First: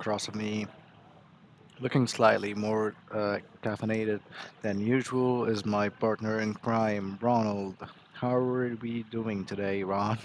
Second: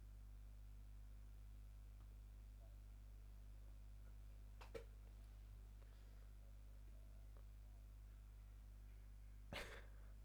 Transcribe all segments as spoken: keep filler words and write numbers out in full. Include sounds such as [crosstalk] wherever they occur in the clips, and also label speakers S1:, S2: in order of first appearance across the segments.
S1: across from me, looking slightly more uh, caffeinated than usual, is my partner in crime, Ronald. How are we doing today, Ron?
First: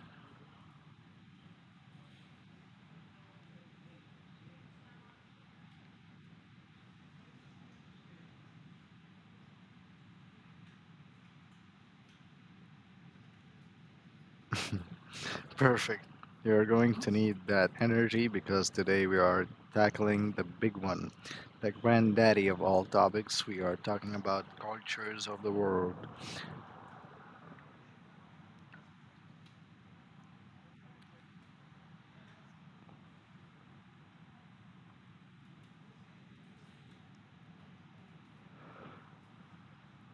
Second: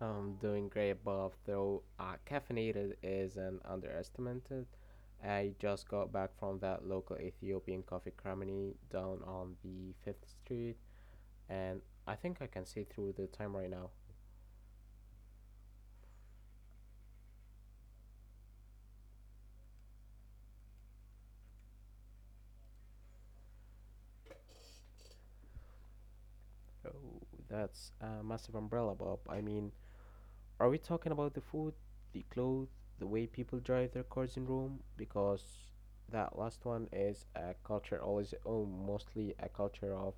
S2: I'm doing great, Bob. Though uh, caffeinated is an underestimated. I just got back from that local Ethiopian coffee creamery down on the fifth Street, and I think I can see through the time right now.
S1: [laughs] Perfect. You're going to need that energy because today we are tackling the big one, the granddaddy of all topics. We are talking about cultures of the world.
S2: Oh, that's a massive umbrella, Bob. I mean, are we talking about the food, the clothes, the way people drive their cars in Rome? Because that last one is a culture, always, oh, mostly a culture of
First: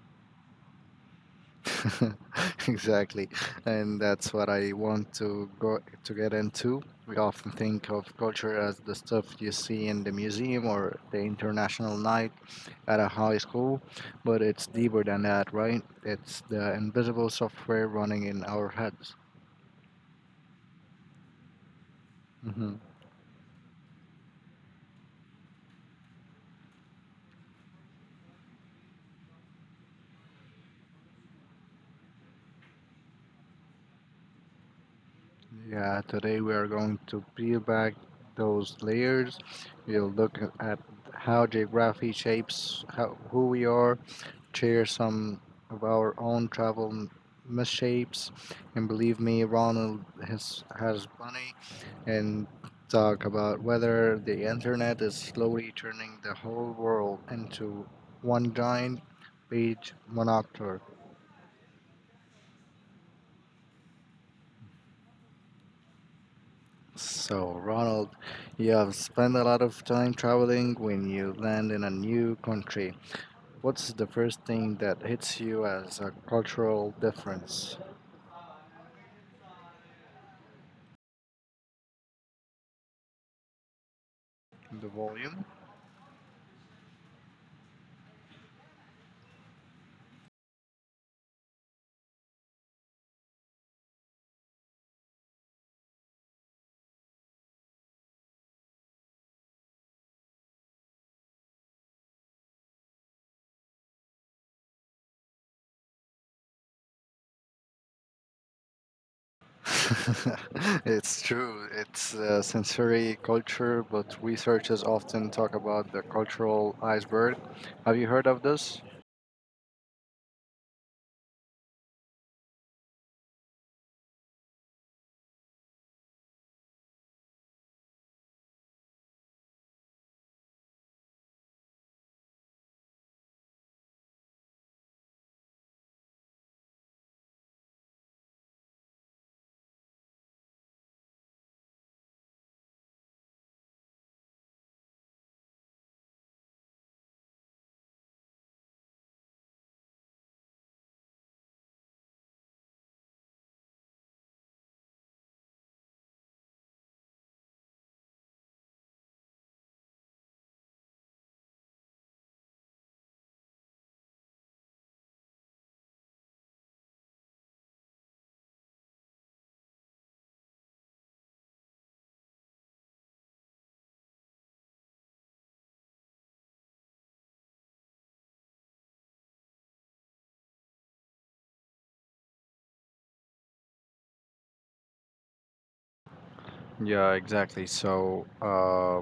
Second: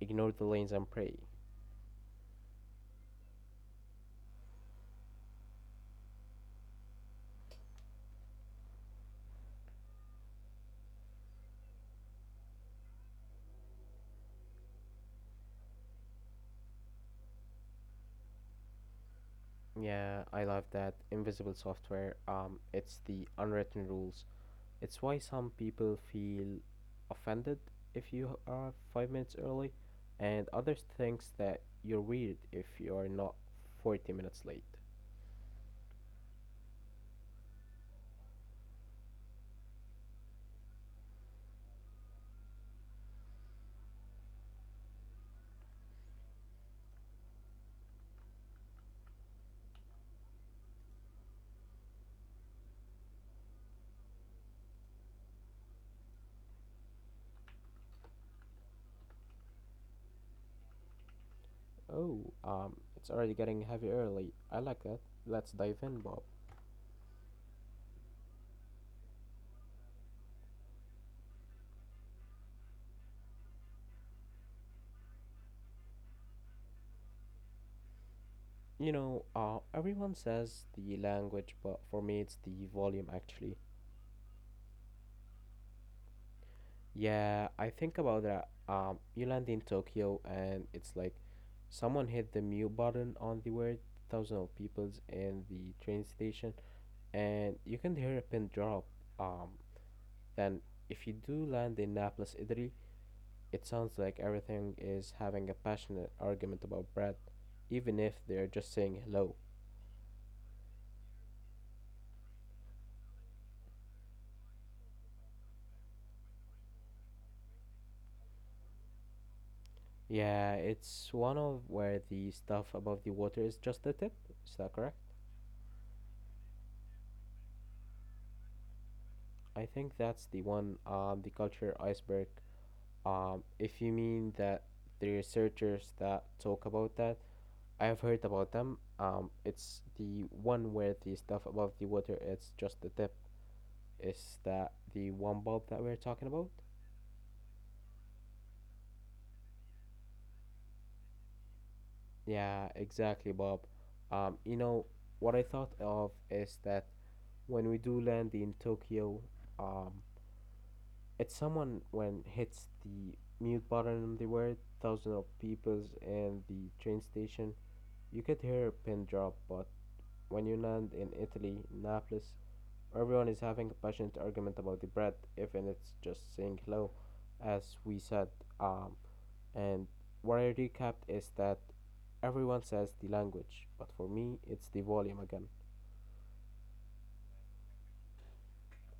S2: ignore the lanes and pray.
S1: [laughs] Exactly. And that's what I want to go to get into. We often think of culture as the stuff you see in the museum or the international night at a high school, but it's deeper than that, right? It's the invisible software running in our heads.
S2: Yeah, I love that. Invisible software, um,
S1: Hmm.
S2: it's the unwritten rules. It's why some people feel offended if you are five minutes early, and others thinks that you're weird if you're not forty minutes late.
S1: Yeah, today we are going to peel back those layers. We'll look at how geography shapes how, who we are, share some of our own travel m- misshapes. And believe me, Ronald has, has plenty, and talk about whether the internet is slowly turning the whole world into one giant page monoctor.
S2: Oh, um, it's already getting heavy early. I like that. Let's dive in, Bob.
S1: So, Ronald, you have spent a lot of time traveling when you land in a new country. What's the first thing that hits you as a cultural difference?
S2: You know, uh, everyone says the language, but for me, it's the volume actually.
S1: The volume?
S2: Yeah, I think about that. Um, You land in Tokyo and it's like someone hit the mute button on the word thousand of peoples in the train station and you can hear a pin drop. Um, then if you do land in Naples, Italy, it sounds like everything is having a passionate argument about bread, even if they're just saying hello.
S1: [laughs] It's true. It's uh, sensory culture, but researchers often talk about the cultural iceberg. Have you heard of this?
S2: Yeah, it's one of where the stuff above the water is just the tip. Is that correct? I think that's the one, um, the culture iceberg. Um, if you mean that the researchers that talk about that, I have heard about them. Um, it's the one where the stuff above the water it's just the tip. Is that the one, Bob, that we're talking about? Yeah, exactly, Bob. Um, you know what I thought of is that when we do land in Tokyo, um, it's someone when hits the mute button. There were thousands of peoples in the train station. You could hear a pin drop, but when you land in Italy, Naples, everyone is having a passionate argument about the bread, even it's just saying hello, as we said. Um, and what I recapped is that everyone says the language, but for me, it's the volume again.
S1: Yeah, exactly. So, uh,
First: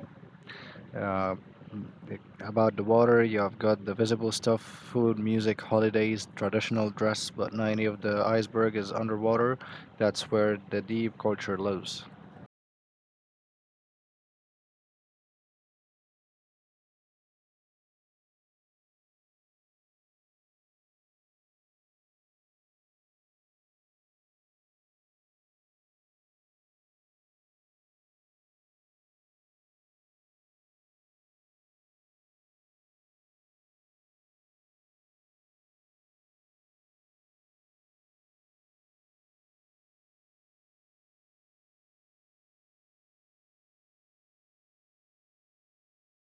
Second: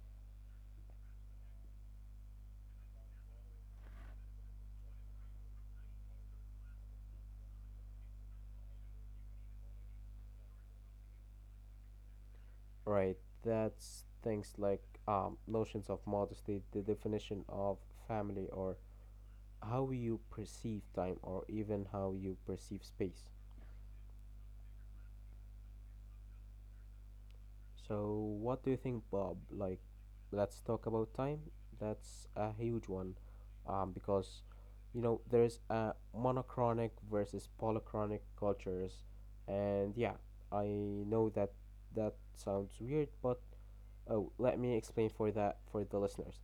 S1: uh, m- it- about the water, you have got the visible stuff food, music, holidays, traditional dress, but ninety of the iceberg is underwater. That's where the deep culture lives.
S2: Right, that's things like um, notions of modesty, the definition of family, or how you perceive time, or even how you perceive space. So, what do you think, Bob? Like, let's talk about time. That's a huge one, um, because you know there's a monochronic versus polychronic cultures, and yeah, I know that that sounds weird, but oh, let me explain for that for the listeners.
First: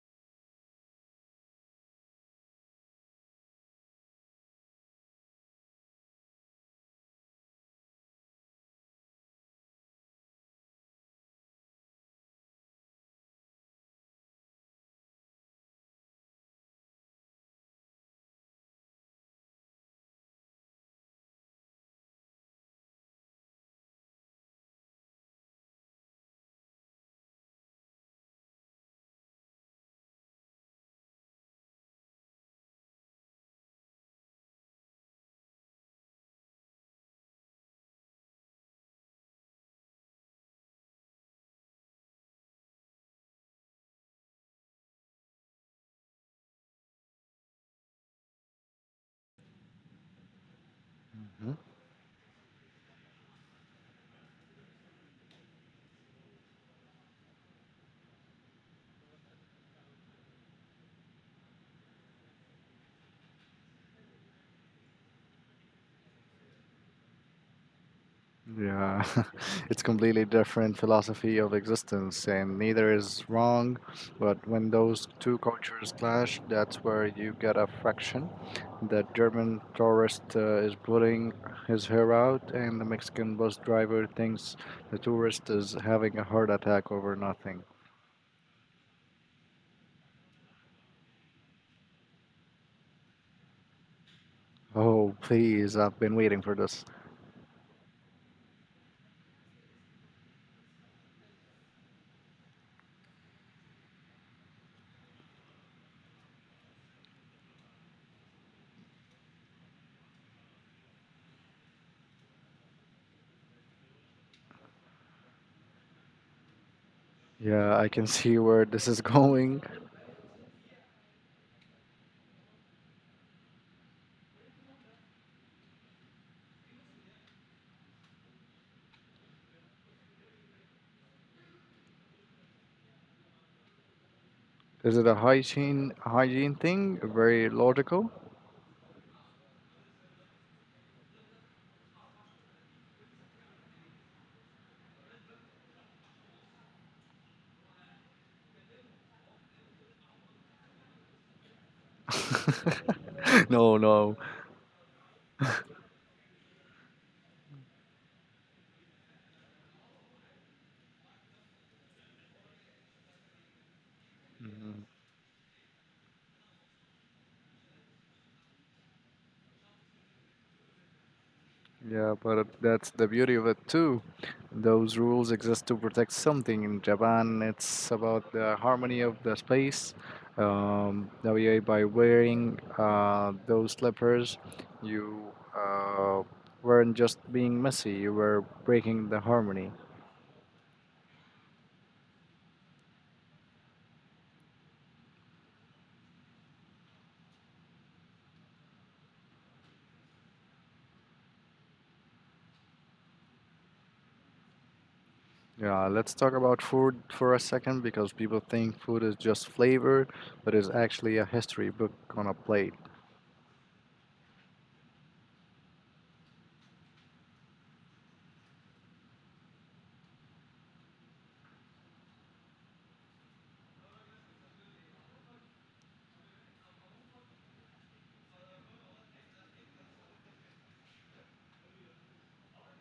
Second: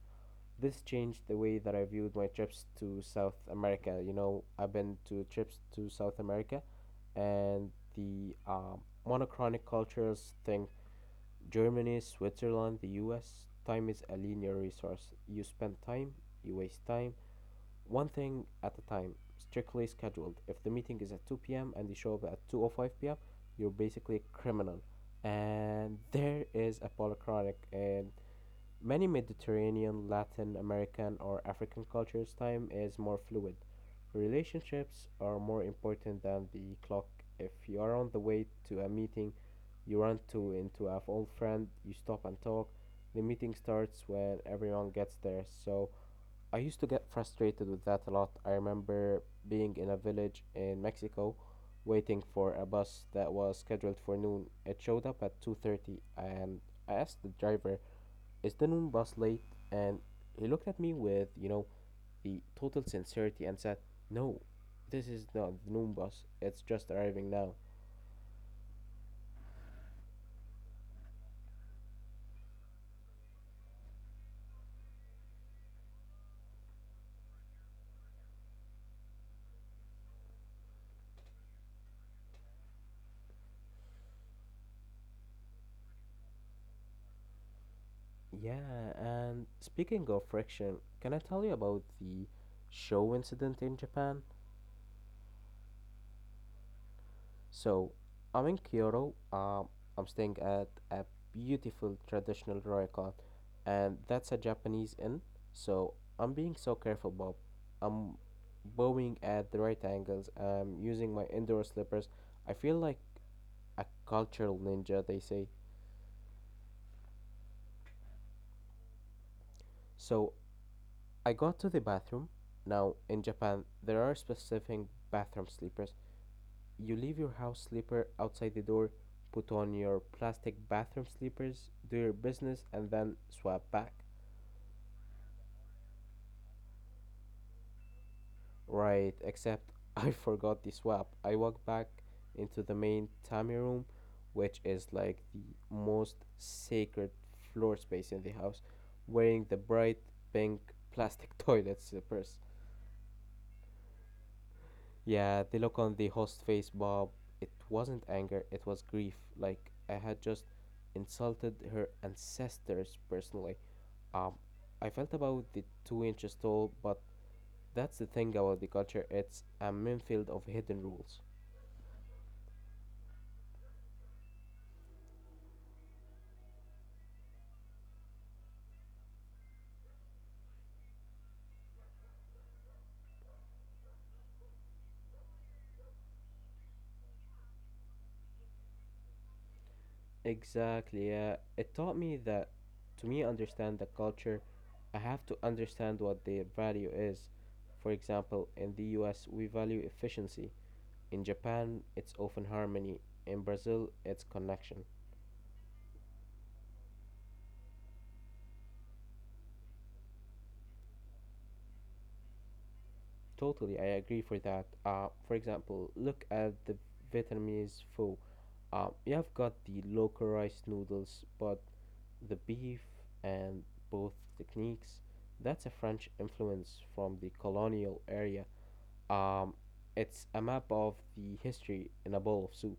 S2: This changed the way that I viewed my trips to South America. You know, I've been to trips to South America, and the um, monochronic cultures thing Germany, Switzerland, the U S. Time is a linear resource. You spend time, you waste time, one thing at a time, strictly scheduled. If the meeting is at two p m and you show up at two oh five p m, you're basically a criminal. And there is a polychronic and many Mediterranean, Latin American, or African cultures, time is more fluid. Relationships are more important than the clock. If you are on the way to a meeting, you run to into a old friend, you stop and talk. The meeting starts when everyone gets there. So I used to get frustrated with that a lot. I remember being in a village in Mexico
S1: Mhm.
S2: waiting for a bus that was scheduled for noon. It showed up at two thirty and I asked the driver it's the noon bus late, and he looked at me with, you know, the total sincerity and said, "No, this is not the noon bus, it's just arriving now."
S1: Yeah, [laughs] it's completely different philosophy of existence, and neither is wrong. But when those two cultures clash, that's where you get a friction. The German tourist uh, is putting his hair out, and the Mexican bus driver thinks the tourist is having a heart attack over nothing.
S2: Yeah, and speaking of friction, can I tell you about the show incident in Japan?
S1: Oh, please, I've been waiting for this.
S2: So I'm in Kyoto. Um, I'm staying at a beautiful traditional ryokan, and that's a Japanese inn. So I'm being so careful, Bob. I'm bowing at the right angles. I'm using my indoor slippers. I feel like a cultural ninja, they say.
S1: Yeah, I can [laughs] see where this is [laughs] going.
S2: So I got to the bathroom. Now in Japan, there are specific bathroom slippers. You leave your house slipper outside the door, put on your plastic bathroom slippers, do your business, and then swap back.
S1: Is it a hygiene hygiene thing? Very logical.
S2: Right, except [laughs] I forgot the swap. I walked back into the main tummy room, which is like the most sacred floor space in the house, wearing the bright pink plastic [laughs] toilet slippers.
S1: [laughs] No, no.
S2: Yeah, the look on the host face, Bob, it wasn't anger, it was grief. Like, I had just insulted her ancestors personally. Um,
S1: Mhm.
S2: I felt about the two inches tall, but that's the thing about the culture, it's a minefield of hidden rules.
S1: Yeah, but that's the beauty of it too. Those rules exist to protect something. In Japan, it's about the harmony of the space. Um, that way, by wearing uh, those slippers, you uh, weren't just being messy, you were breaking the harmony.
S2: Exactly, yeah. It taught me that to me understand the culture, I have to understand what their value is. For example, in the U S, we value efficiency. In Japan, it's often harmony. In Brazil, it's connection.
S1: Yeah, let's talk about food for a second because people think food is just flavor, but it's actually a history book on a plate.
S2: Totally, I agree for that. Uh, for example, look at the Vietnamese pho. Uh, you have got the local rice noodles, but the beef and both techniques, that's a French influence from the colonial area. Um, it's a map of the history in a bowl of soup.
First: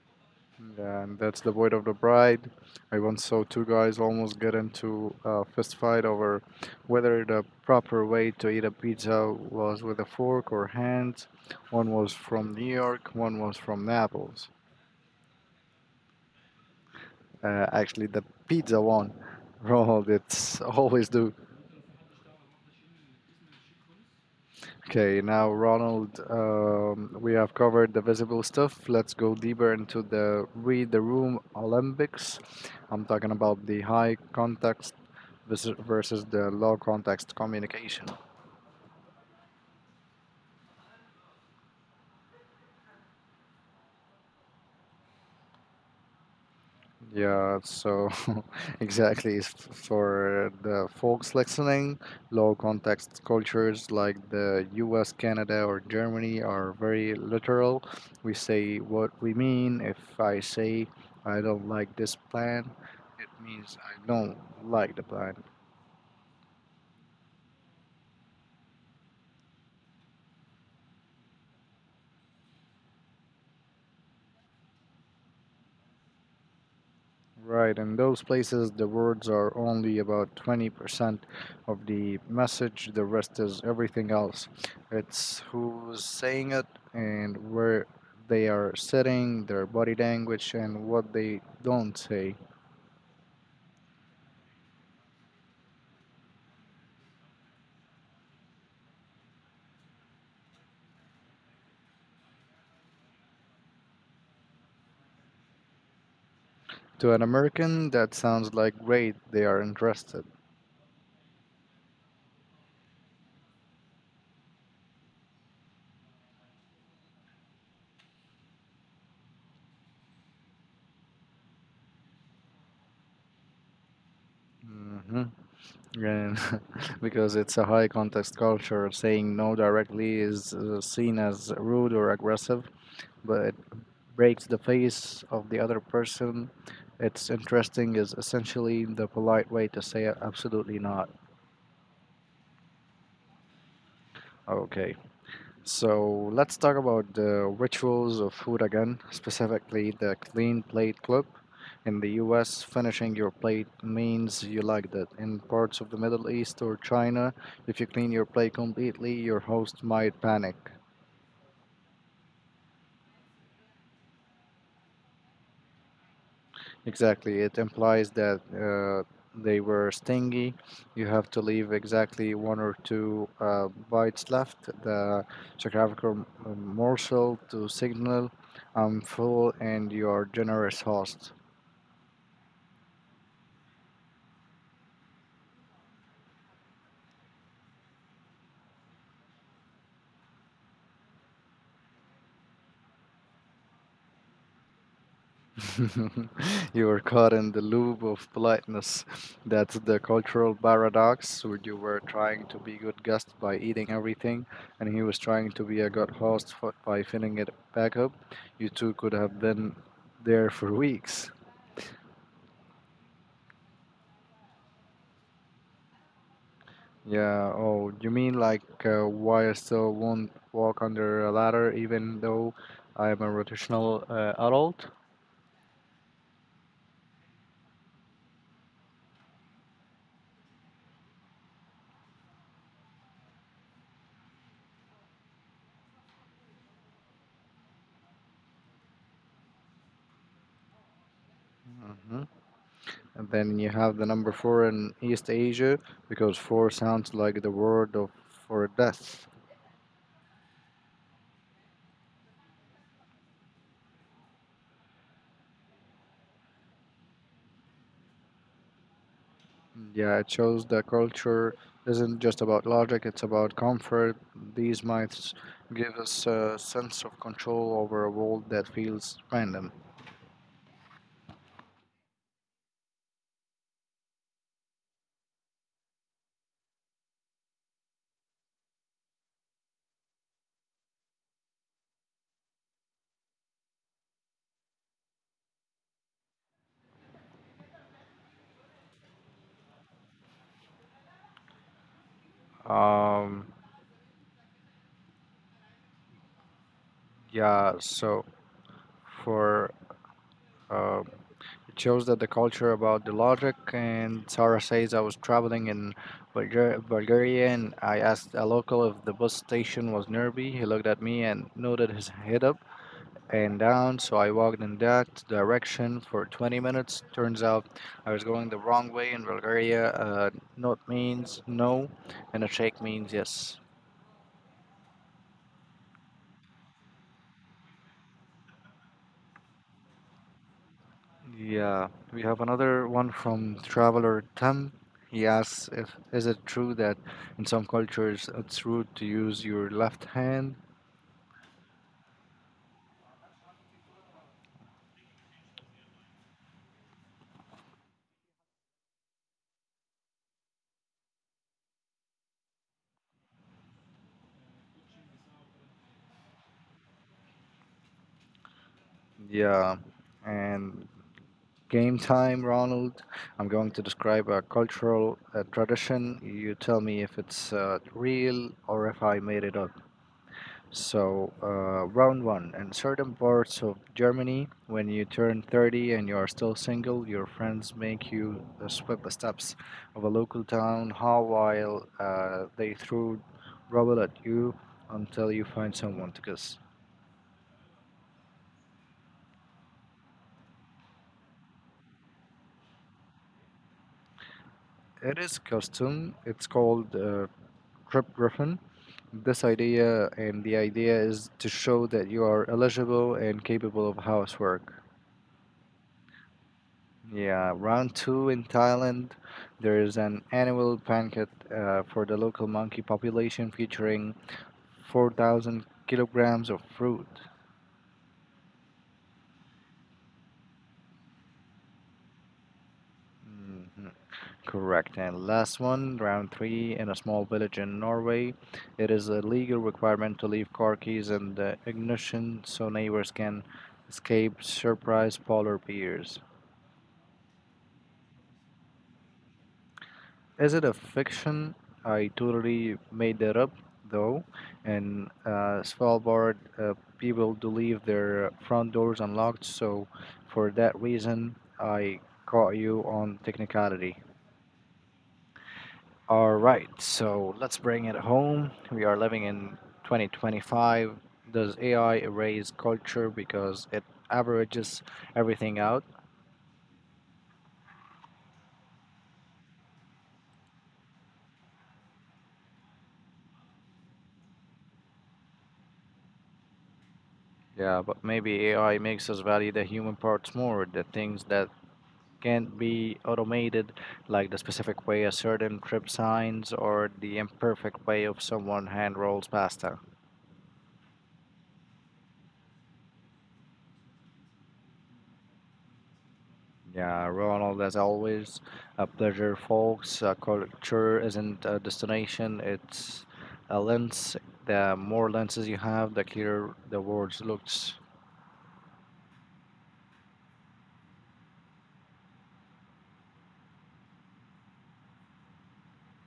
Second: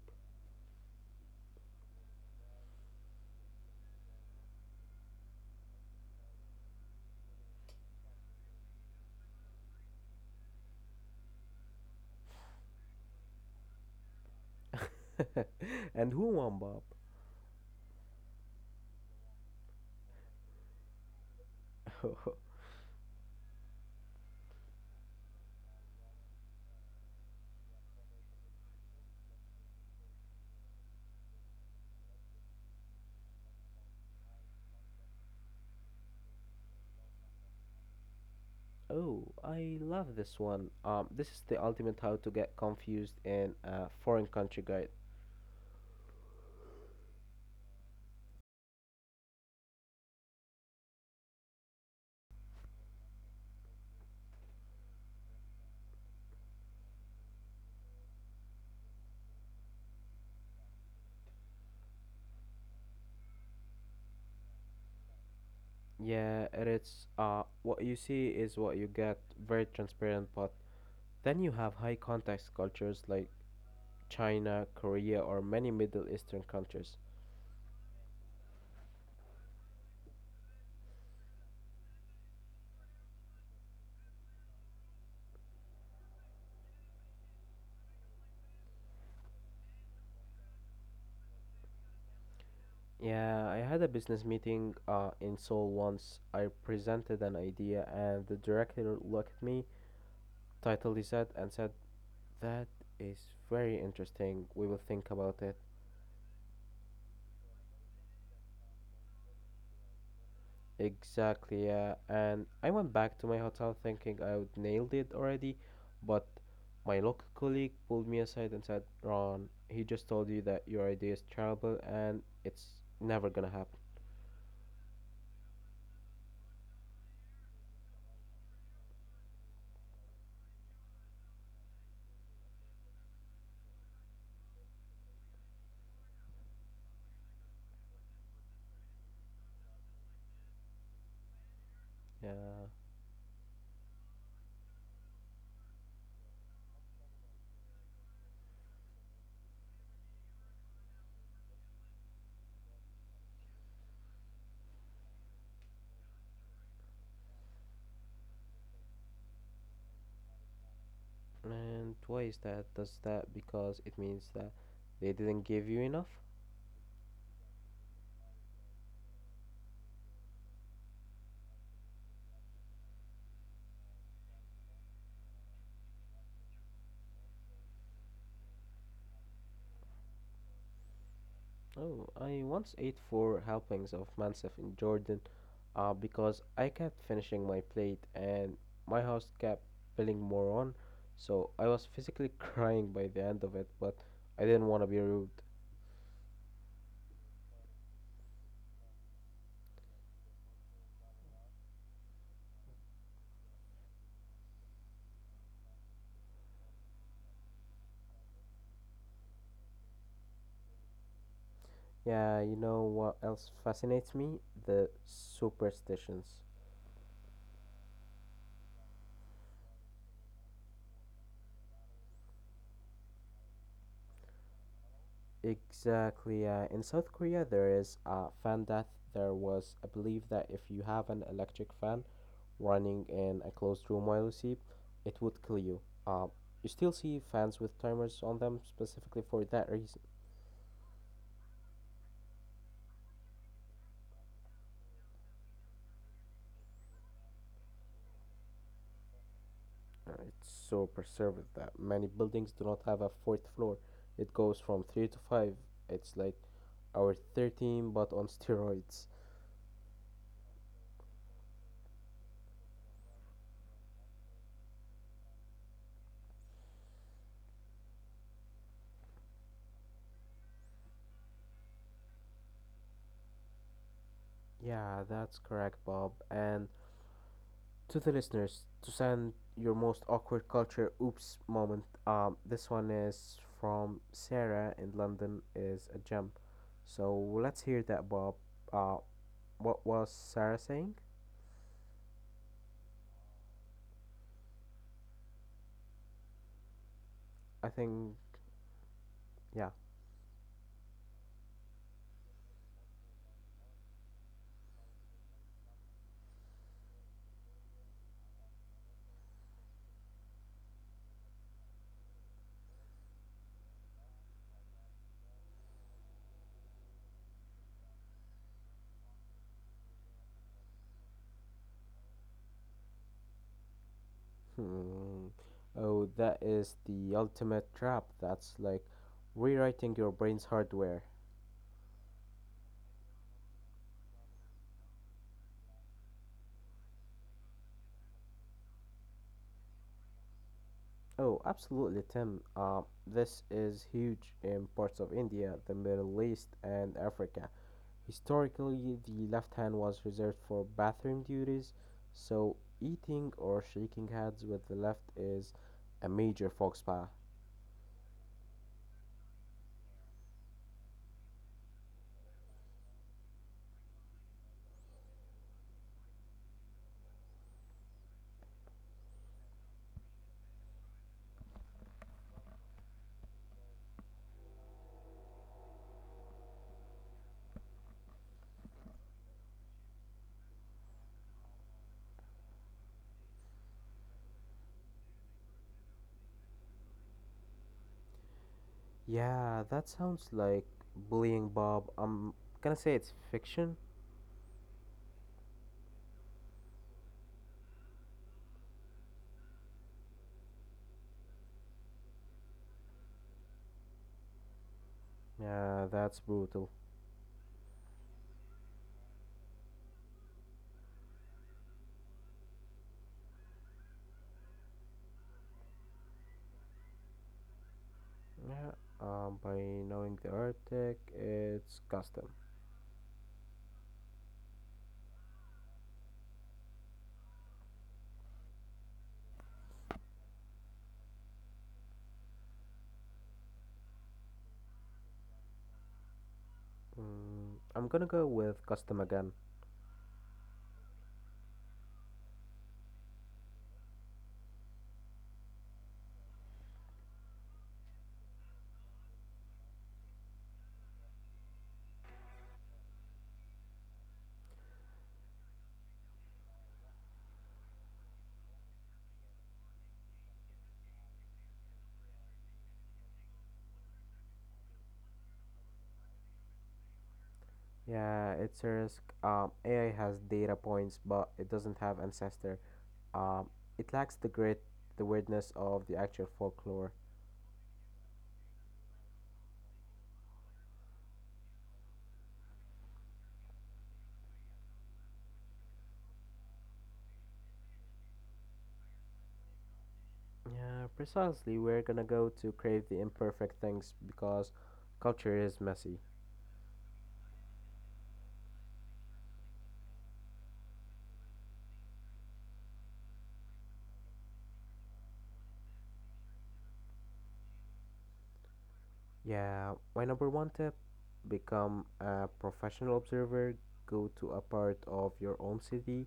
S1: Yeah, and that's the void of the bride. I once saw two guys almost get into a fist fight over whether the proper way to eat a pizza was with a fork or hands. One was from New York, one was from Naples.
S2: [laughs] And who won, Bob?
S1: Uh, actually, the pizza one. [laughs] Ronald, it's always do.
S2: [laughs]
S1: Okay, now Ronald, um, we have covered the visible stuff. Let's go deeper into the read the room Olympics. I'm talking about the high context vis- versus the low context communication.
S2: Oh, I love this one. Um, This is the ultimate how to get confused in a foreign country guide.
S1: Yeah, so [laughs] exactly it's f- for the folks listening, low context cultures like the U S, Canada, or Germany are very literal. We say what we mean. If I say I don't like this plan, it means I don't like the plan.
S2: Yeah, and it's uh what you see is what you get, very transparent, but then you have high context cultures like China, Korea, or many Middle Eastern countries.
S1: Right, in those places, the words are only about twenty percent of the message, the rest is everything else. It's who's saying it and where they are sitting, their body language, and what they don't say.
S2: Yeah, I had a business meeting uh in Seoul once. I presented an idea and the director looked at me, titled his head, and said, "That is very interesting. We will think about it."
S1: To an American, that sounds like great, they are interested.
S2: Exactly, yeah. And I went back to my hotel thinking I would nailed it already, but my local colleague pulled me aside and said, Ron, he just told you that your idea is terrible and it's never gonna happen.
S1: Hmm. And [laughs] because it's a high context culture, saying no directly is uh, seen as rude or aggressive. But breaks the face of the other person. It's interesting is essentially the polite way to say absolutely not.
S2: Yeah.
S1: Okay. So let's talk about the rituals of food again, specifically the clean plate club. In the U S, finishing your plate means you like that. In parts of the Middle East or China, if you clean your plate completely, your host might panic.
S2: And why is that? Does that because it means that they didn't give you enough?
S1: Exactly. It implies that uh, they were stingy. You have to leave exactly one or two uh, bites left, the geographical morsel to signal I'm full and you're generous host.
S2: Oh, I once ate four helpings of mansaf in Jordan, uh, because I kept finishing my plate and my host kept piling more on, so I was physically [laughs] crying by the end of it, but I didn't want to be rude.
S1: [laughs] You were caught in the loop of politeness. That's the cultural paradox where you were trying to be good guest by eating everything, and he was trying to be a good host for, by filling it back up. You two could have been there for weeks.
S2: Yeah, you know what else fascinates me? The superstitions.
S1: Yeah, oh, you mean like uh, why I still won't walk under a ladder even though I'm a rotational uh, adult?
S2: Exactly. Yeah. In South Korea, there is a fan death. There was a belief that if you have an electric fan running in a closed room while you see, it would kill you. Uh, you still see fans with timers on them specifically for that reason.
S1: Mhm. And then you have the number four in East Asia because four sounds like the word of for death.
S2: Uh, It's so pervasive that many buildings do not have a fourth floor. It goes from three to five. It's like our thirteen but on [laughs] steroids.
S1: Yeah, it shows the culture isn't just about logic, it's about comfort. These mites give us a sense of control over a world that feels random.
S2: Yeah, that's correct, Bob. And to the listeners to send your most awkward culture oops moment. Um, this one is from Sarah in London is a gem. So let's hear that, Bob. Uh, what was Sarah saying?
S1: Um,
S2: I
S1: yeah,
S2: think,
S1: so
S2: yeah.
S1: for uh, It shows that the culture about the logic. And Sarah says I was traveling in Bulgar- Bulgaria and I asked a local if the bus station was nearby. He looked at me and nodded his head up and down. So I walked in that direction for twenty minutes. Turns out I was going the wrong way in Bulgaria. Uh, not means no, and a shake means yes.
S2: Hmm. Oh, that is the ultimate trap. That's like rewriting your brain's hardware.
S1: Yeah, we have another one from traveler Tam. He asks if is it true that in some cultures it's rude to use your left hand?
S2: Oh, absolutely, Tim. Uh, this is huge in parts of India, the Middle East, and Africa. Historically, the left hand was reserved for bathroom duties, so eating or shaking hands with the left is a major faux pas.
S1: Yeah. And game time, Ronald. I'm going to describe a cultural uh, tradition. You tell me if it's uh, real or if I made it up. So, uh, round one. In certain parts of Germany, when you turn thirty and you are still single, your friends make you uh, sweep the steps of a local town hall while uh, they throw rubble at you until you find someone to kiss.
S2: Yeah, that sounds like bullying, Bob. I'm gonna say it's fiction.
S1: It is custom. It's called uh, Trip Griffin. This idea and the idea is to show that you are eligible and capable of housework.
S2: Yeah, that's brutal.
S1: Yeah, round two in Thailand. There is an annual banquet uh, for the local monkey population featuring four thousand kilograms of fruit.
S2: Yeah, um, by knowing the Arctic, it's custom.
S1: Hmm. Correct. And last one, round three, in a small village in Norway. It is a legal requirement to leave car keys in the ignition so neighbors can escape surprise polar bears.
S2: Mm, I'm gonna go with custom again.
S1: Is it a fiction? I totally made that up, though. And uh, Svalbard uh, people do leave their front doors unlocked, so for that reason, I caught you on technicality. All right, so let's bring it home. We are living in twenty twenty-five. Does A I erase culture because it averages everything out?
S2: Yeah, it's a risk. Um, A I has data points, but it doesn't have ancestor. Um, it lacks the grit, the weirdness of the actual folklore.
S1: Yeah, but maybe A I makes us value the human parts more, the things that can't be automated, like the specific way a certain trip signs or the imperfect way of someone hand rolls pasta.
S2: Yeah, precisely. We're gonna go to crave the imperfect things because culture is messy.
S1: Yeah, Ronald, as always, a pleasure, folks. Uh, culture isn't a destination, it's a lens. The more lenses you have, the clearer the words looks.
S2: Yeah, my number one tip become a professional observer, go to a part of your own city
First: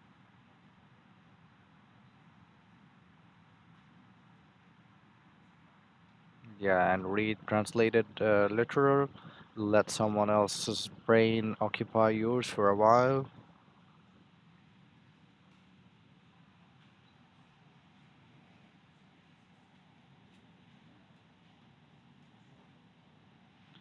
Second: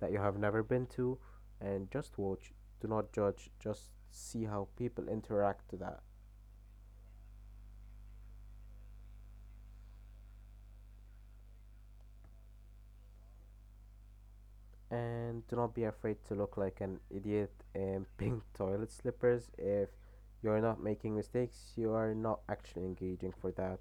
S2: that you have never been to, and just watch. Do not judge, just see how people interact to that.
S1: Yeah, and read translated uh, literal. Let someone else's brain occupy yours for a while.
S2: And do not be afraid to look like an idiot in [laughs] pink toilet slippers. If you're not making mistakes, you are not actually engaging for that.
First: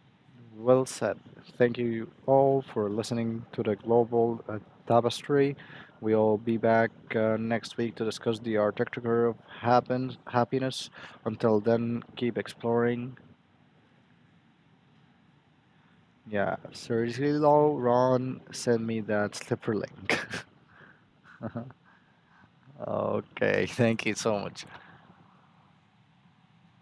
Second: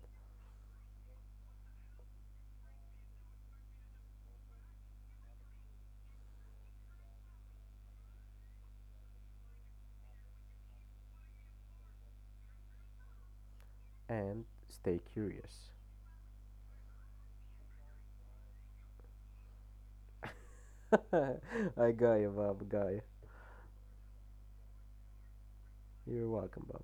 S1: Well said. Thank you all for listening to the Global uh, Tapestry. We'll be back uh, next week to discuss the architecture of happen- happiness. Until then, keep exploring.
S2: And stay curious.
S1: Yeah, seriously though, Ron, send me that slipper link.
S2: [laughs] I got you, Bob. Got
S1: [laughs]
S2: you.
S1: Okay, thank you so much.
S2: You're welcome, Bob.